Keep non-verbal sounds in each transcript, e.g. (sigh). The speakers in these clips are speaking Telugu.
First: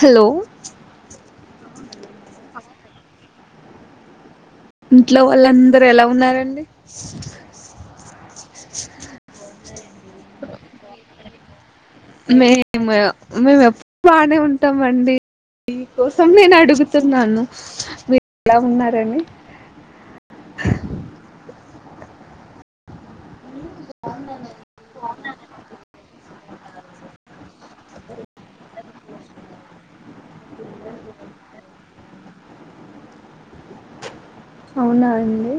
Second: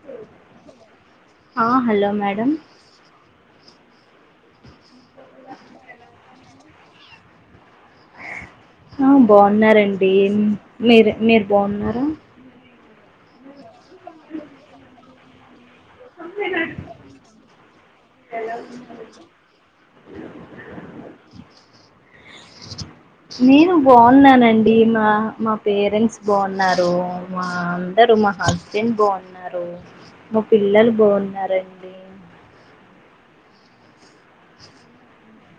హలో ఆ హలో మేడం ఇంట్లో వాళ్ళందరు ఎలా ఉన్నారండి ఆ బాగున్నారండి అ మీరు మీరు బాగున్నారా మేము మేము ఎప్పుడు బానే ఉంటామ అండి మీ కోసం నేను అడుగుతున్నాను మీరు ఎలా ఉన్నారని నేను బాగున్నానండి మా మా పేరెంట్స్ బాగున్నారు మా అందరు మా హస్బెండ్ బాగున్నారు మా పిల్లలు బాగున్నారండి అవునా అండి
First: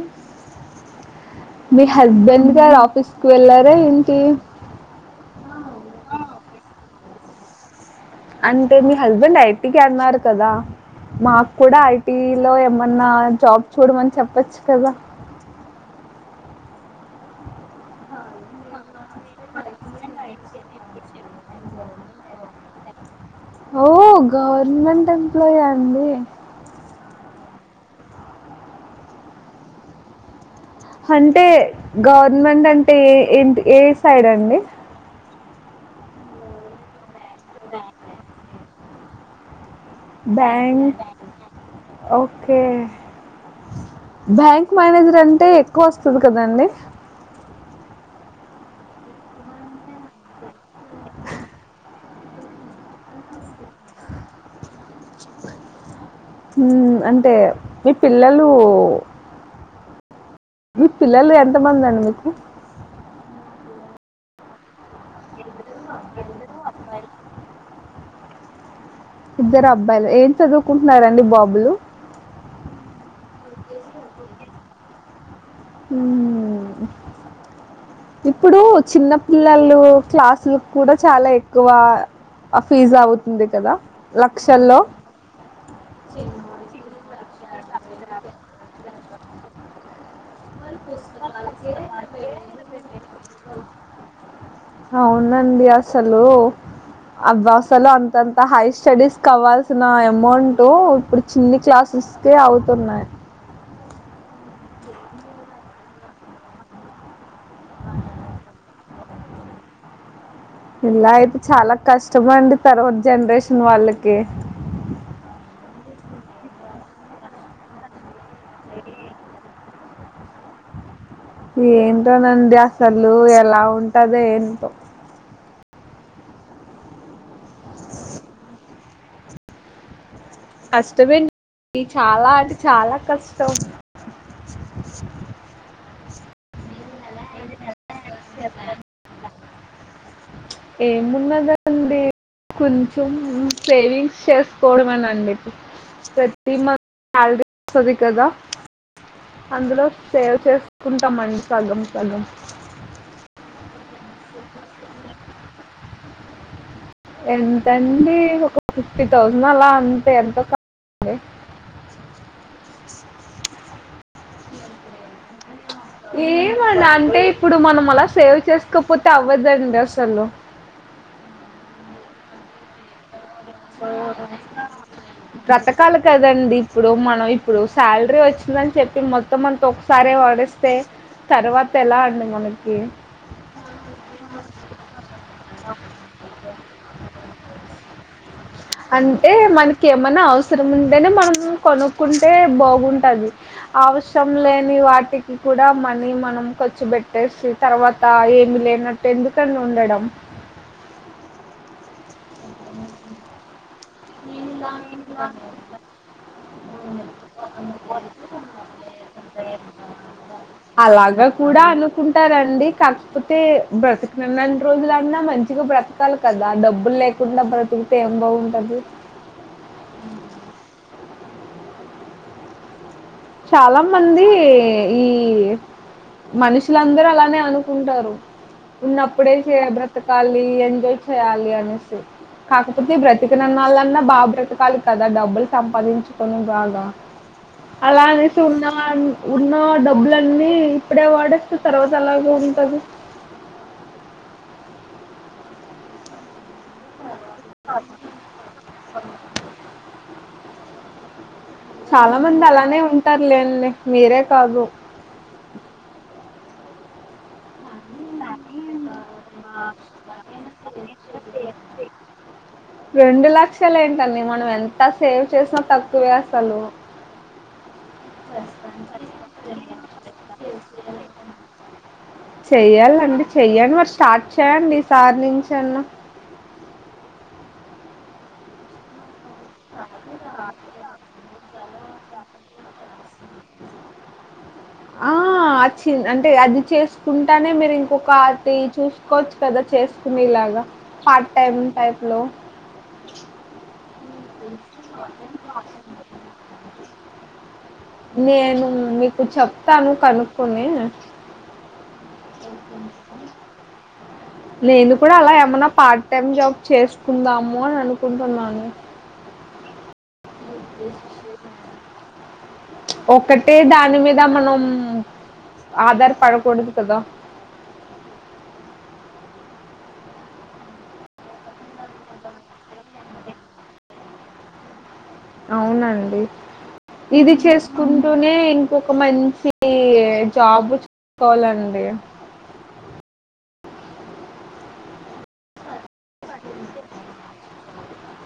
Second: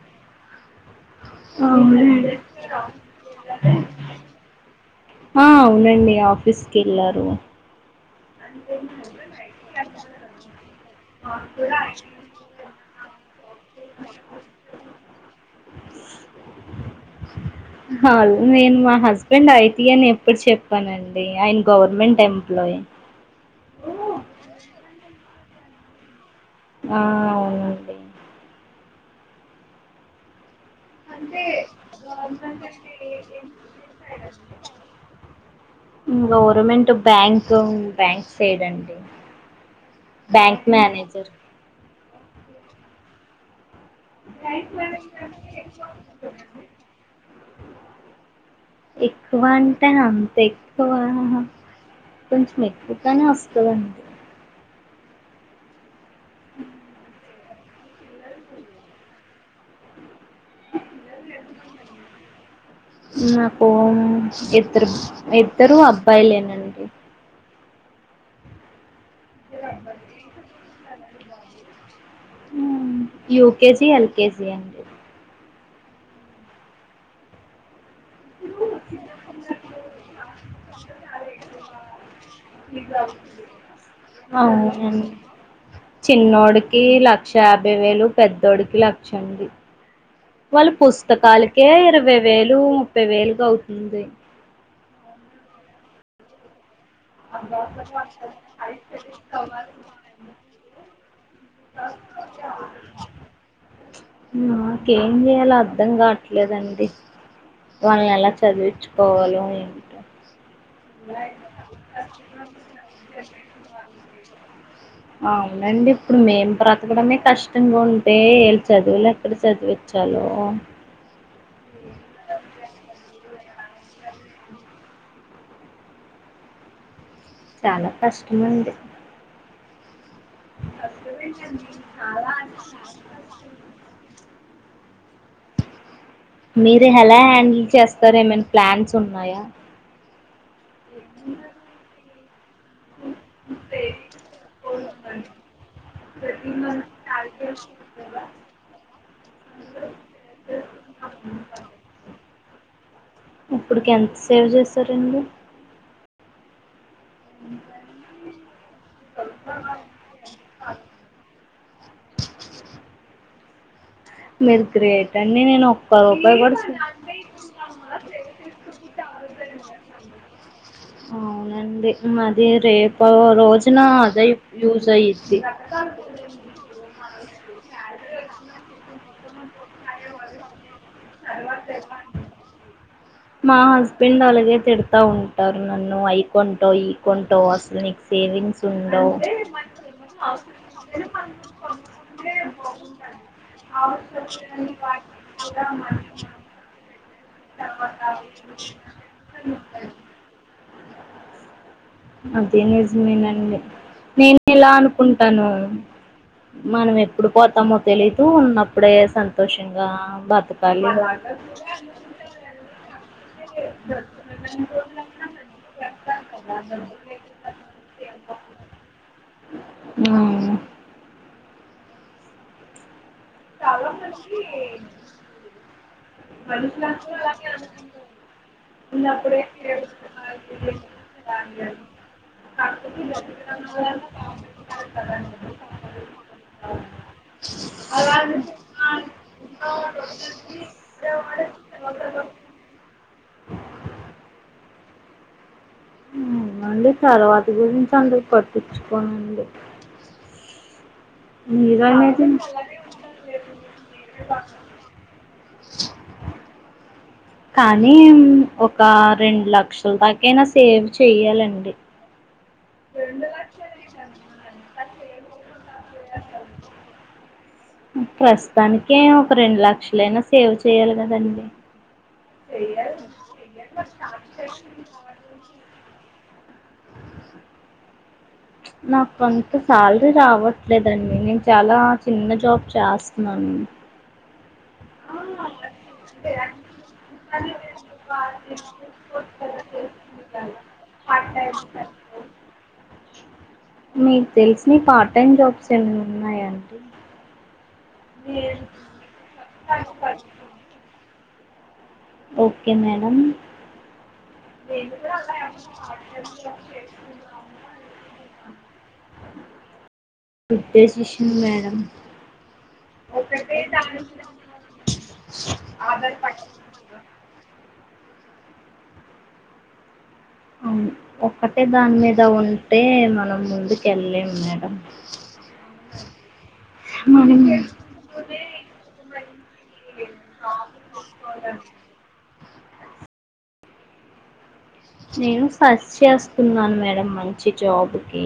మీ అవునండి హస్బెండ్ గారు ఆఫీస్ కు వెళ్లారా ఏంటి ఆ అవునండి ఆఫీస్కి వెళ్ళారు అంటే మీ హస్బెండ్ ఐటీఐ అన్నారు కదా మాకు కూడా ఐటీలో ఎం జాబ్ చూడమని చెప్పచ్చు కదా నేను మా హస్బెండ్ ఐటి అని ఎప్పుడు చెప్పానండి ఆయన గవర్నమెంట్ ఎంప్లాయీ ఓ గవర్నమెంట్ అ ఎంప్లాయ్ ఆ అండి ఆ అవునండి అంటే గవర్నమెంట్ అంటే ఏంటి ఏ సైడ్ అండి గవర్నమెంట్ బ్యాంక్ బ్యాంక్ సైడ్ అండి బ్యాంక్ ఓకే బ్యాంక్ మేనేజర్ అంటే ఎక్కువ వస్తుంది కదండి ఎక్కువంటే అంతే (unintelligible) కొంచెం ఎక్కువగానే వస్తదండి హూ అంటే మీ పిల్లలు మీకు పిల్లలు ఎంతమంది అండి మీకు నాకు ఇద్దరు ఇద్దరు అబ్బాయిలేనండి ఇద్దరు అబ్బాయిలే ఏం చదువుకుం కుంటున్నారు అండి బాబులు యుకెజి ఎల్కెజి అండి హూ హు ఇప్పుడు చిన్న పిల్లలు క్లాసులు కూడా చాలా ఎక్కువ ఫీజు అవుతుంది కదా లక్షల్లో అవునండి చిన్నోడికి లక్ష యాభై వేలు లక్ష అండి వాళ్ళు పుస్తకాలకే ఇరవై వేలు ముప్పై వేలుగా అవుతుంది అవునండి అసలు అవ్వి అసలు అంతంత హై స్టడీస్ కావవాల్సిన అమౌంట్ ఇప్పుడు చిన్ని క్లాసెస్ కే అవుతున్నాయి నాకేం చేయాలో అర్ధం కావట్లేదండి వాళ్ళని ఎలా చదివిచ్చు కోవాలో ఏంటో ఇలా అయితే చాలా కష్ కష్టమండి తర్వాత జనరేషన్ వాళ్ళకి అండి ఇప్పుడు మేము బ్రతకడమే కష్టంగా ఉంటే వీళ్ళు చదువులు ఎక్కడ చదివిచ్చాలో ఏం ఏంటో నండి అసలు ఎలా ఉంటదో ఏంటో చాలా కష్టం అండి కష్టమేండి చాలా అంటే చాలా కష్టం మీరు హెలా హ్యాండిల్ చేస్త చేస్తారు ఏమైనా ప్లాన్స్ ఉన్నాయా ఏ మున్నదండి. కొంచెం సేవింగ్స్ చేసుకోవడంమనండి ఇ ప్రతి మంత్ సాలరీ వస్తుంది కదా అందులో సేవ్ చేసుకుంటామ అండి సగం సగం ఇప్పుడుకి ఎంత సేవ్ చేసరండి. ఎంతండి ఒక ఫిఫ్టీ థౌసండ్ అలా అంతే ఎంత కాండి మీరు గ్రేట్ అండి నేను రూపాయి కూడా ఏమండి సేవ్- అంటే ఇప్పుడు మనం అలా సేవ్ చేసుకోపోతే అవ్వద్దండి అసలు అవునండి మాది రేపు రోజున అదే యూజ్ అయ్యిద్ది బతకాలి కదండి ఇప్పుడు మనం ఇప్పుడు శాలరీ వచ్చిందని చెప్పి మొత్తం మన మొత్తం అంత ఒకసారే వడే మా హస్బెండ్ అలాగే తిడతా ఉంటారు నన్ను అయి కొంటావ్ ఈ కొంటావ్ అసలు నీకు సేవింగ్స్ ఉండవు అంటే మనకి ఏమైనా అవసరం ఉంటేనే మనం కొనుక్కుంటే బాగుంటది అవసరం లేని వాటికి కూడా మనీ మనం ఖర్చు పెట్ట్ట పేట్టేసి తర్వాత ఏమి లేనట్టు ఎందుకని ఉండడం. అదే నిజమేనండి నేను ఇలా అనుకుంటాను మనం ఎప్పుడు పోతామో తెలీదు ఉన్నప్పుడే సంతోషంగా బతకాలి. ారండి కాకపోతే బ్రతకి నన్ని రోజులన్నా మంచిగా బ్రతకాలి కదా డబ్బులు లే (unintelligible) ఏం బాగుంటది చాలా మంది ఈ మనుషులందరూ అలానే అనుకుంటారు. ఉన్నప్పుడే చే బ్రతకాలి ఎంజాయ్ చేయాలి అనేసి కాకపోతే బ్రతికననాలన్నా బాగా బ్రతకాలి కదా డబ్బులు సంపాదించుకొని బాగా అలా అనేసి ఉన్న ఉన్న డబ్బులన్నీ ఇప్పుడే వాడేస్తే తర్వాత అలాగే ఉంటది. ఉ అండి తర్వాత గురించి అందరు పట్టించుకోనండి. చాలా మీరనేది మంది అలానే ఉంటారు లేని మీరే కాదు కా కానీ ఒక రెండు లక్షల దాకైనా సేవ్ చెయ్యాలండి. రెండు లక్షలే ఏంటండి మనం ఎంత సేవ్ చేసినా తక్కువే అసలు ప్రస్తుతానిక ఒక రెండు లక్షలైనా సేవ్ చే చేయాలగాదండి. చెయ్యాలండి చెయ్యడి మరి స్టార్ట్ చెయ్యండి ఈసారి నుంచి అన్న నా కొంత శాలరీ రావట్లేదండి నేను చాలా చిన్న జాబ్ చేస్తున్నాను. ఆ అ చి అంటే అది చేసుకుంటానే మీరు ఇంకొక అది చూసుకోవచ్చు కదా చేసుకునేలాగా పార్ట్ టైమ్ టైప్ లో మీకు తెలిసిన పార్ట్ టైం జాబ్స్ ఏమైనా ఉన్నాయాండి నేను మీకు చెప్తాను కనుక్కోని. Okay madam. నేను కూడా అలా ఏమన్నా పార్ట్ టైమ్ జాబ్ చేసుకుందాము అని అనుకుంటున్నాను. Good decision madam. ఒకటే దాని మీద మనం ఆధారపడకూడదు కదా. అవును ఒక్కటే దాని మీద ఉంటే మనం ముందుకెళ్ళలేం మేడం. అవునండి. ఇది మనం చేసుకుంటూనే ఇంకొక మంచి జాబు చేసుకోవాలండి. నేను సర్చ్ చేస్తున్నాను మేడం మంచి జాబ్ ఊ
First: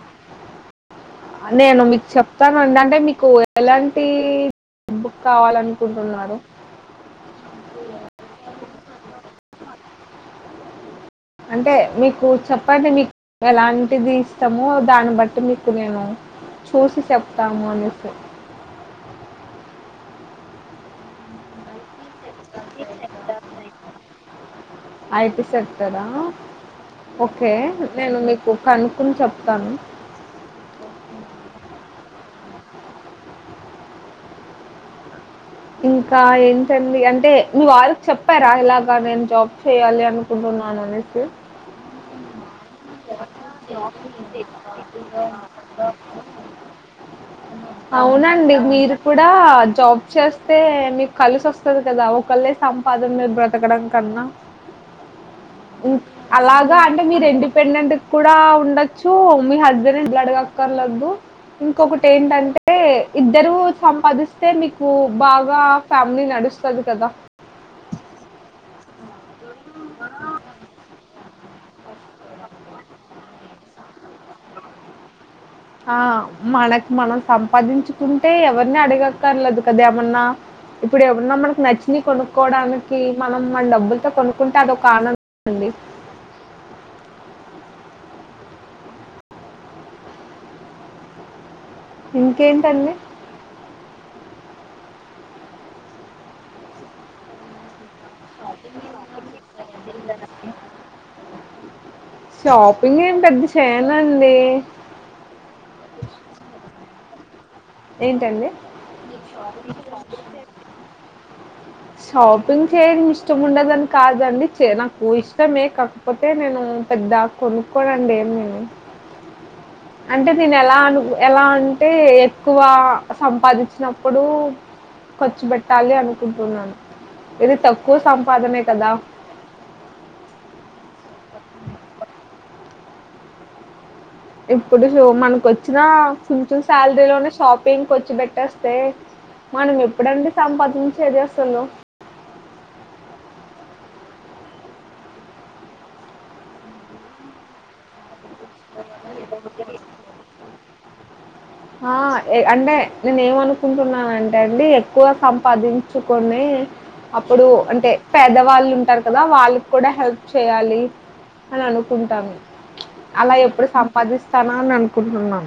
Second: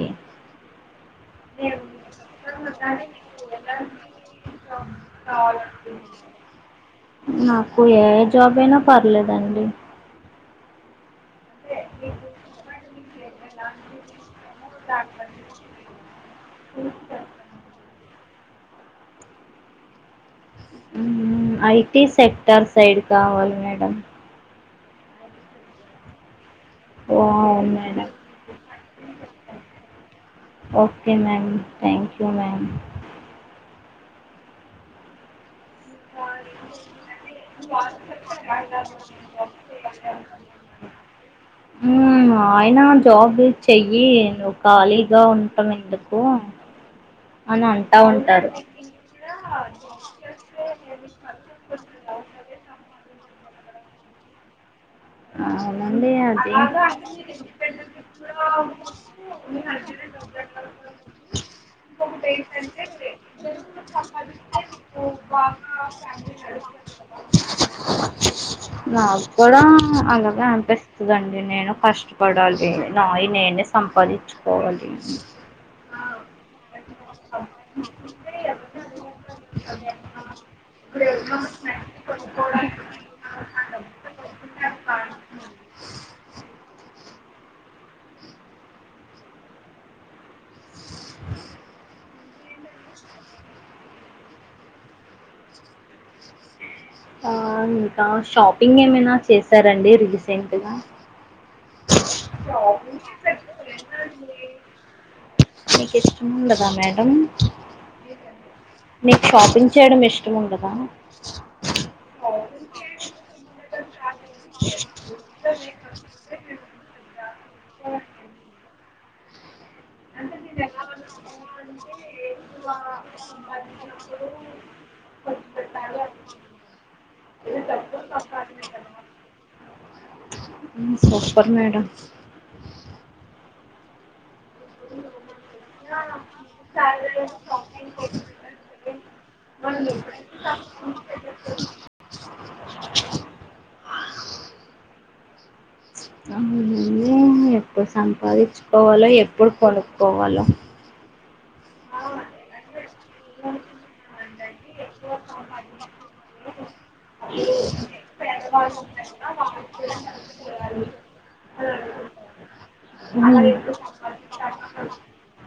నేను మీకు చెప్తానండి. అంటే మీకు ఎలాంటి బుక్ కావాలనుకుంటున్నారు? నాకు ఏ జాబ్ అయినా పర్లేదండి. అంటే మీకు చెప్పండి మీకు ఎలాంటిది ఇస్తామో దాన్ని బట్టి మీకు నేను చూసి చెప్తాము అనేసి ఊ అయి ఐ టీ సెక్టార్ సైడ్ కావాలి మేడం ఐటి సెక్టరా ఓ ఓకే అవును మేడం నేను మీకు కనుకోని చెప్తాను. యు మేడమ్ ఇంకా ఏంటండి అంటే మీ వారికి చెప్పారా? ఇలాగా నేను జాబ్ చేయాలి అనుకుంటున్నాననేసి. ఊ ఆయన జాబ్ చెయ్యి నువ్వు ఖాళీగా ఉంటం ఎందుకు. అని అంటా ఉంటారు అవునండి మీరు కూడా జాబ్ చేస్ స్తే మీకు కలిసి వస్తుంది కదా ఒకల్లె సంపాది బ్రతకడం కన్నా హ్మ్. అవునండి అది అలాగా అంటే మీరు ఇండిపెండెంట్ కూడా ఉండొచ్చు. మీ హస్బెండ్‌ని డబ్బులు అడగక్కర్లేదు. ఇంకొకటేంటంటే ఇద్దరూ సంపాదిస్తే మీకు బాగా ఫ్యామిలీ నడుస్తది కదా! కద నా కూడా అలాగే అనిపిస్తుదండి. నేను కష్టపడాలి నాయి నేనే సంపాదించుకోవాలి అని ఆ మనకు మనం సంపాదించుకుంటే ఎవరిని అడగక్కర్లేదు కదా ఏమన్నా ఇప్పుడు ఎమన్నా మనకు నచ్చిన కొనుక్కోవడానికి మనం మన డబ్బులతో కొనుక్కుంటే అదొక పాలండి ఇంకేంటండి ఆ షాపింగ్ ఏమైనా చేసారండి రీసెంట్గా షాపింగ్ ఏం పెద్ద చేయనండి. మీకు ఇష్టం ఉండదా మేడం ఏంటండి నీకు షాపింగ్ చేయడం ఇష్టం ఉండదా షాపింగ్ చేయడం ఇష్టం ఉండదని కాదండి నాకు ఇష్టమే కాకపోతే తే నేను పెద్ద కొనుక్కోనండి ఏం నేను అంటే తిను ఎలా అ ఎలా అంటే ఎక్కువ సంపాదించినప్పుడు ఖర్చు పెట్టాలి అనుకుంటున్నాను ఇది తక్కువ సంపాదనే కదా సూపర్ మేడం ఇప్పుడు షో మనకొ చ్చిన కొంచం శాలరీలోనే షాపింగ్కి ఖర్చు పెట్టేస్తే మనం ఎప్పుడండి సంపాదించేది అసలు ఎప్పుడు సంపా సంపాదించుకోవాలో ఎప్పుడు కొనుక్కోవాలో ఆ అంటే నేను ఏమనుకుంటున్నానంటే అండి ఎక్కువ సంపాదించుకొనే అప్పుడు అంటే పేదవాళ్ళు ఉంటారు కదా వాళ్ళకి కూడా హెల్ప్ చేయాలి అని అనుకుంటాను అలా ఎప్పుడు సంపాదిస్తానా అని అనుకుంటున్నా.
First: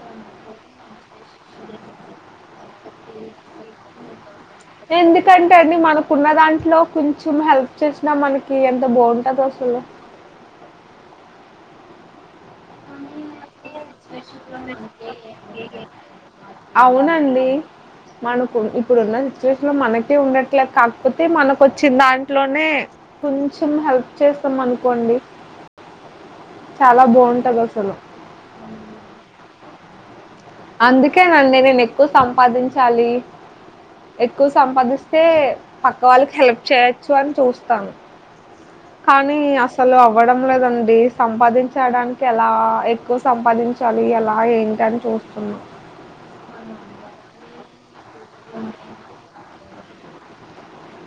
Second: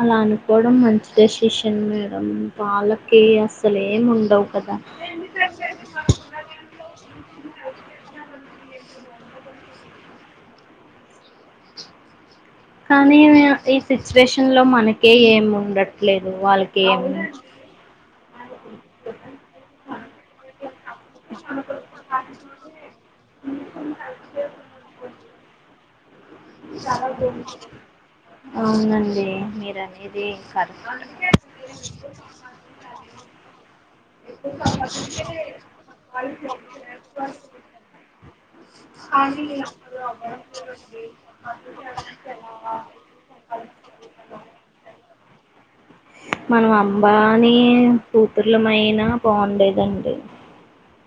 అలా అనుకోవడం మంచి డెసిషన్ మేడం వాళ్ళకి అసల్ ఏం ఉండవు కదా ఎందుకంటే అండి మనకున్న దాంట్లో కొంచెం హెల్ప్ చేసినా మనకి ఎంత బాగుంటదో అసలు కానీ ఈ సిచ్యువేషన్లో మనకే ఏం ఉండట్లేదు వాళ్లకేం అవునండి మనకు ఇప్పుడున్న సిచ్యువేషన్లో మనకే ఉండట్ ట్లే కాక పోతే మనకొచ్చిన్ దాంట్లోనే కొంచెం హెల్ప్ చేస్తాం అనుకోండి చాలా బాగుంటది అసలు అవునండి మీ (inaudible) అందుకేనండి నేను ఎక్కు సంపాదించాలి. ఎక్కువ సంపాదిస్తే పక్క వాళ్ళకి హెల్ప్ చేయొచ్చు అని చూస్తా. కానీ అసలు అవ్వడం లేదండి. సంపాదించడానికి ఎలా ఎక్కువ సంపాదించాలి ఎలా ఏంటి అని చూస్తున్నా నీ కూతురులమయి బాగుండేదండి.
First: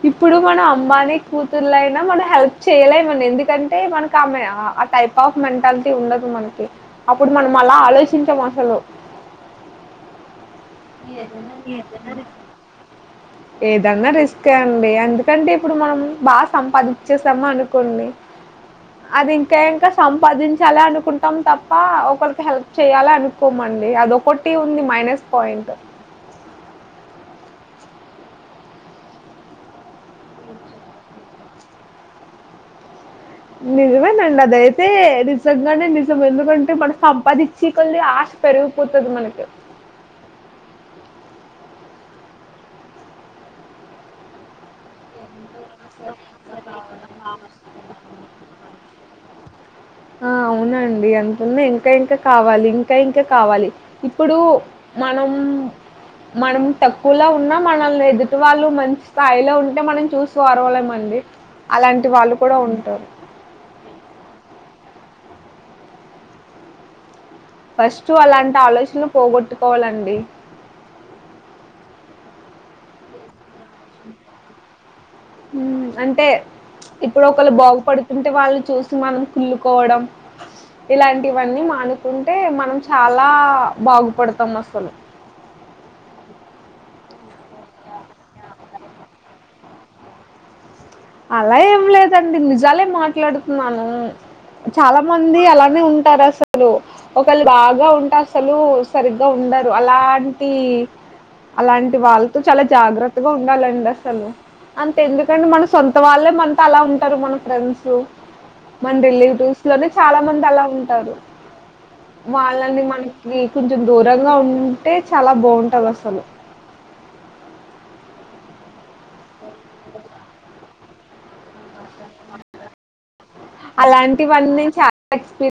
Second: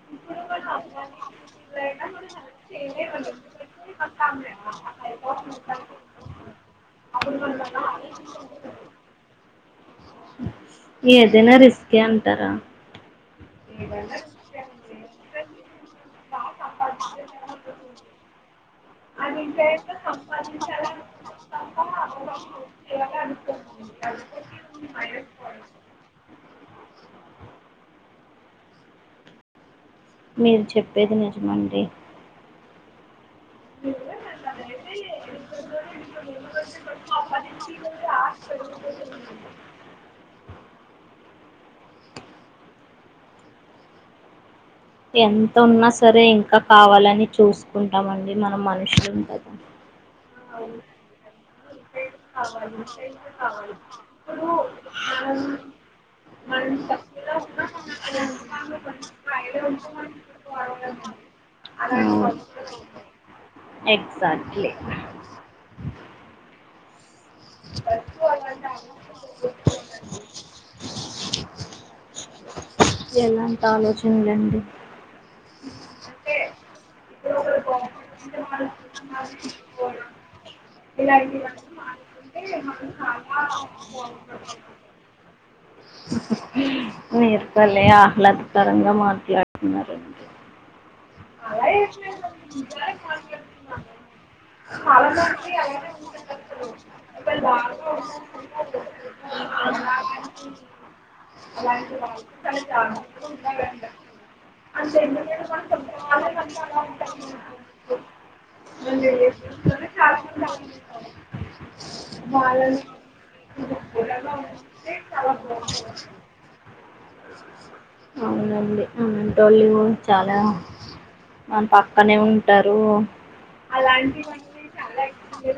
ఇప్పుడు మనం అంబాని కూతుర్లయినా మనం హెల్ప్ చేయలే మని ఎందుకంటే మనకి ఆ మెంట్ ఆ టైప్ ఆఫ్ మెంటాలిటీ ఉండదు మనకి అప్పుడు మనం అలా ఆలోచించం అసలు ఏదైనా రిస్కే అంటారా ఏదన్న రిస్కే అండి ఎందుకంటే ఇప్పుడు మనం బాగా సంపాదించేసాము అనుకోండి అది ఇంకా ఇంకా సంపాదించాలి అనుకుంటాం తప్ప ఒకరికి హెల్ప్ చేయాలి అనుకోమండి అది ఒకటి ఉంది మైనస్ పాయింట్ మీరు చెప్పేది నిజమండి నిజమేనండి అదయితే నిజంగానే నిజం ఎందుకంటే మనం సంపాదించే కొలది ఆశ పెరిగిపోతది మనకి ఎం త ఉన్నా సరే ఇంకా కావాలని చూసుకుంటాము అండి మనం మనుషులు ఆ అవునండి ఎంతఉన్న ఇంకా ఇంకా కావాలి ఇంకా ఇంకా కావాలి ఇప్పుడు మనం మనం తక్కువలో ఉన్నా మనల్ని ఎదుటి వాళ్ళు మంచి స్థాయిలో ఉంటే మనం చూసి ఒర్వలేమండి అలాంటి వాళ్ళు కూడా ఉంటారు. ఎగ్జాక్ట్లీ ఫస్ట్ అలాంటి ఆలోచనలు పోగొట్టుకోవాలండి ఎలాంటి ఆలోచనలేడి అంటే ఇప్పుడు ఒకరు బాగుపడుతుంటే వాళ్ళు చూసి మనం కుళ్లుుకోవడం ఇలాంటివన్నీ మానుకుంటే అ మనం చాలా బాగుపడతాం అసలు ఏర్కాల ఆహ్లాదకరంగా మాట్లాడుతున్నారు అలా ఏం లేదండి నిజాలే మాట్లాడుతున్నాను చాలా మంది అలానే ఉంటారు అసలు ఒకళు బాగా ఉంటే అసలు సరిగ్గా ఉండరు ఒకలు బాగా ఉంటే అసలు సరిగా ఉండరు అలాంటి అలాంటి వాళ్ళతో చాలా జాగ్రత్తగా ఉండాలండి అసలు అంతే ఎందుకంటే మనసు సొంత వాళ్ళే మనతో అలా ఉంటారు మన ఫ్రెండ్స్ మన రిలేటివ్స్ లోనే చాలా మంది అలా ఉంటారు వాళ్ళని మనకి కొంచెం దూరంగా ఉంటే చాలా బాగుంటది అసలు అవునండి అవునూ టోళవు చాలా న పక్క పక్కనే ఉంటారు అ అలాంటివన్నీ చాలా ఎక్స్‌పీ చ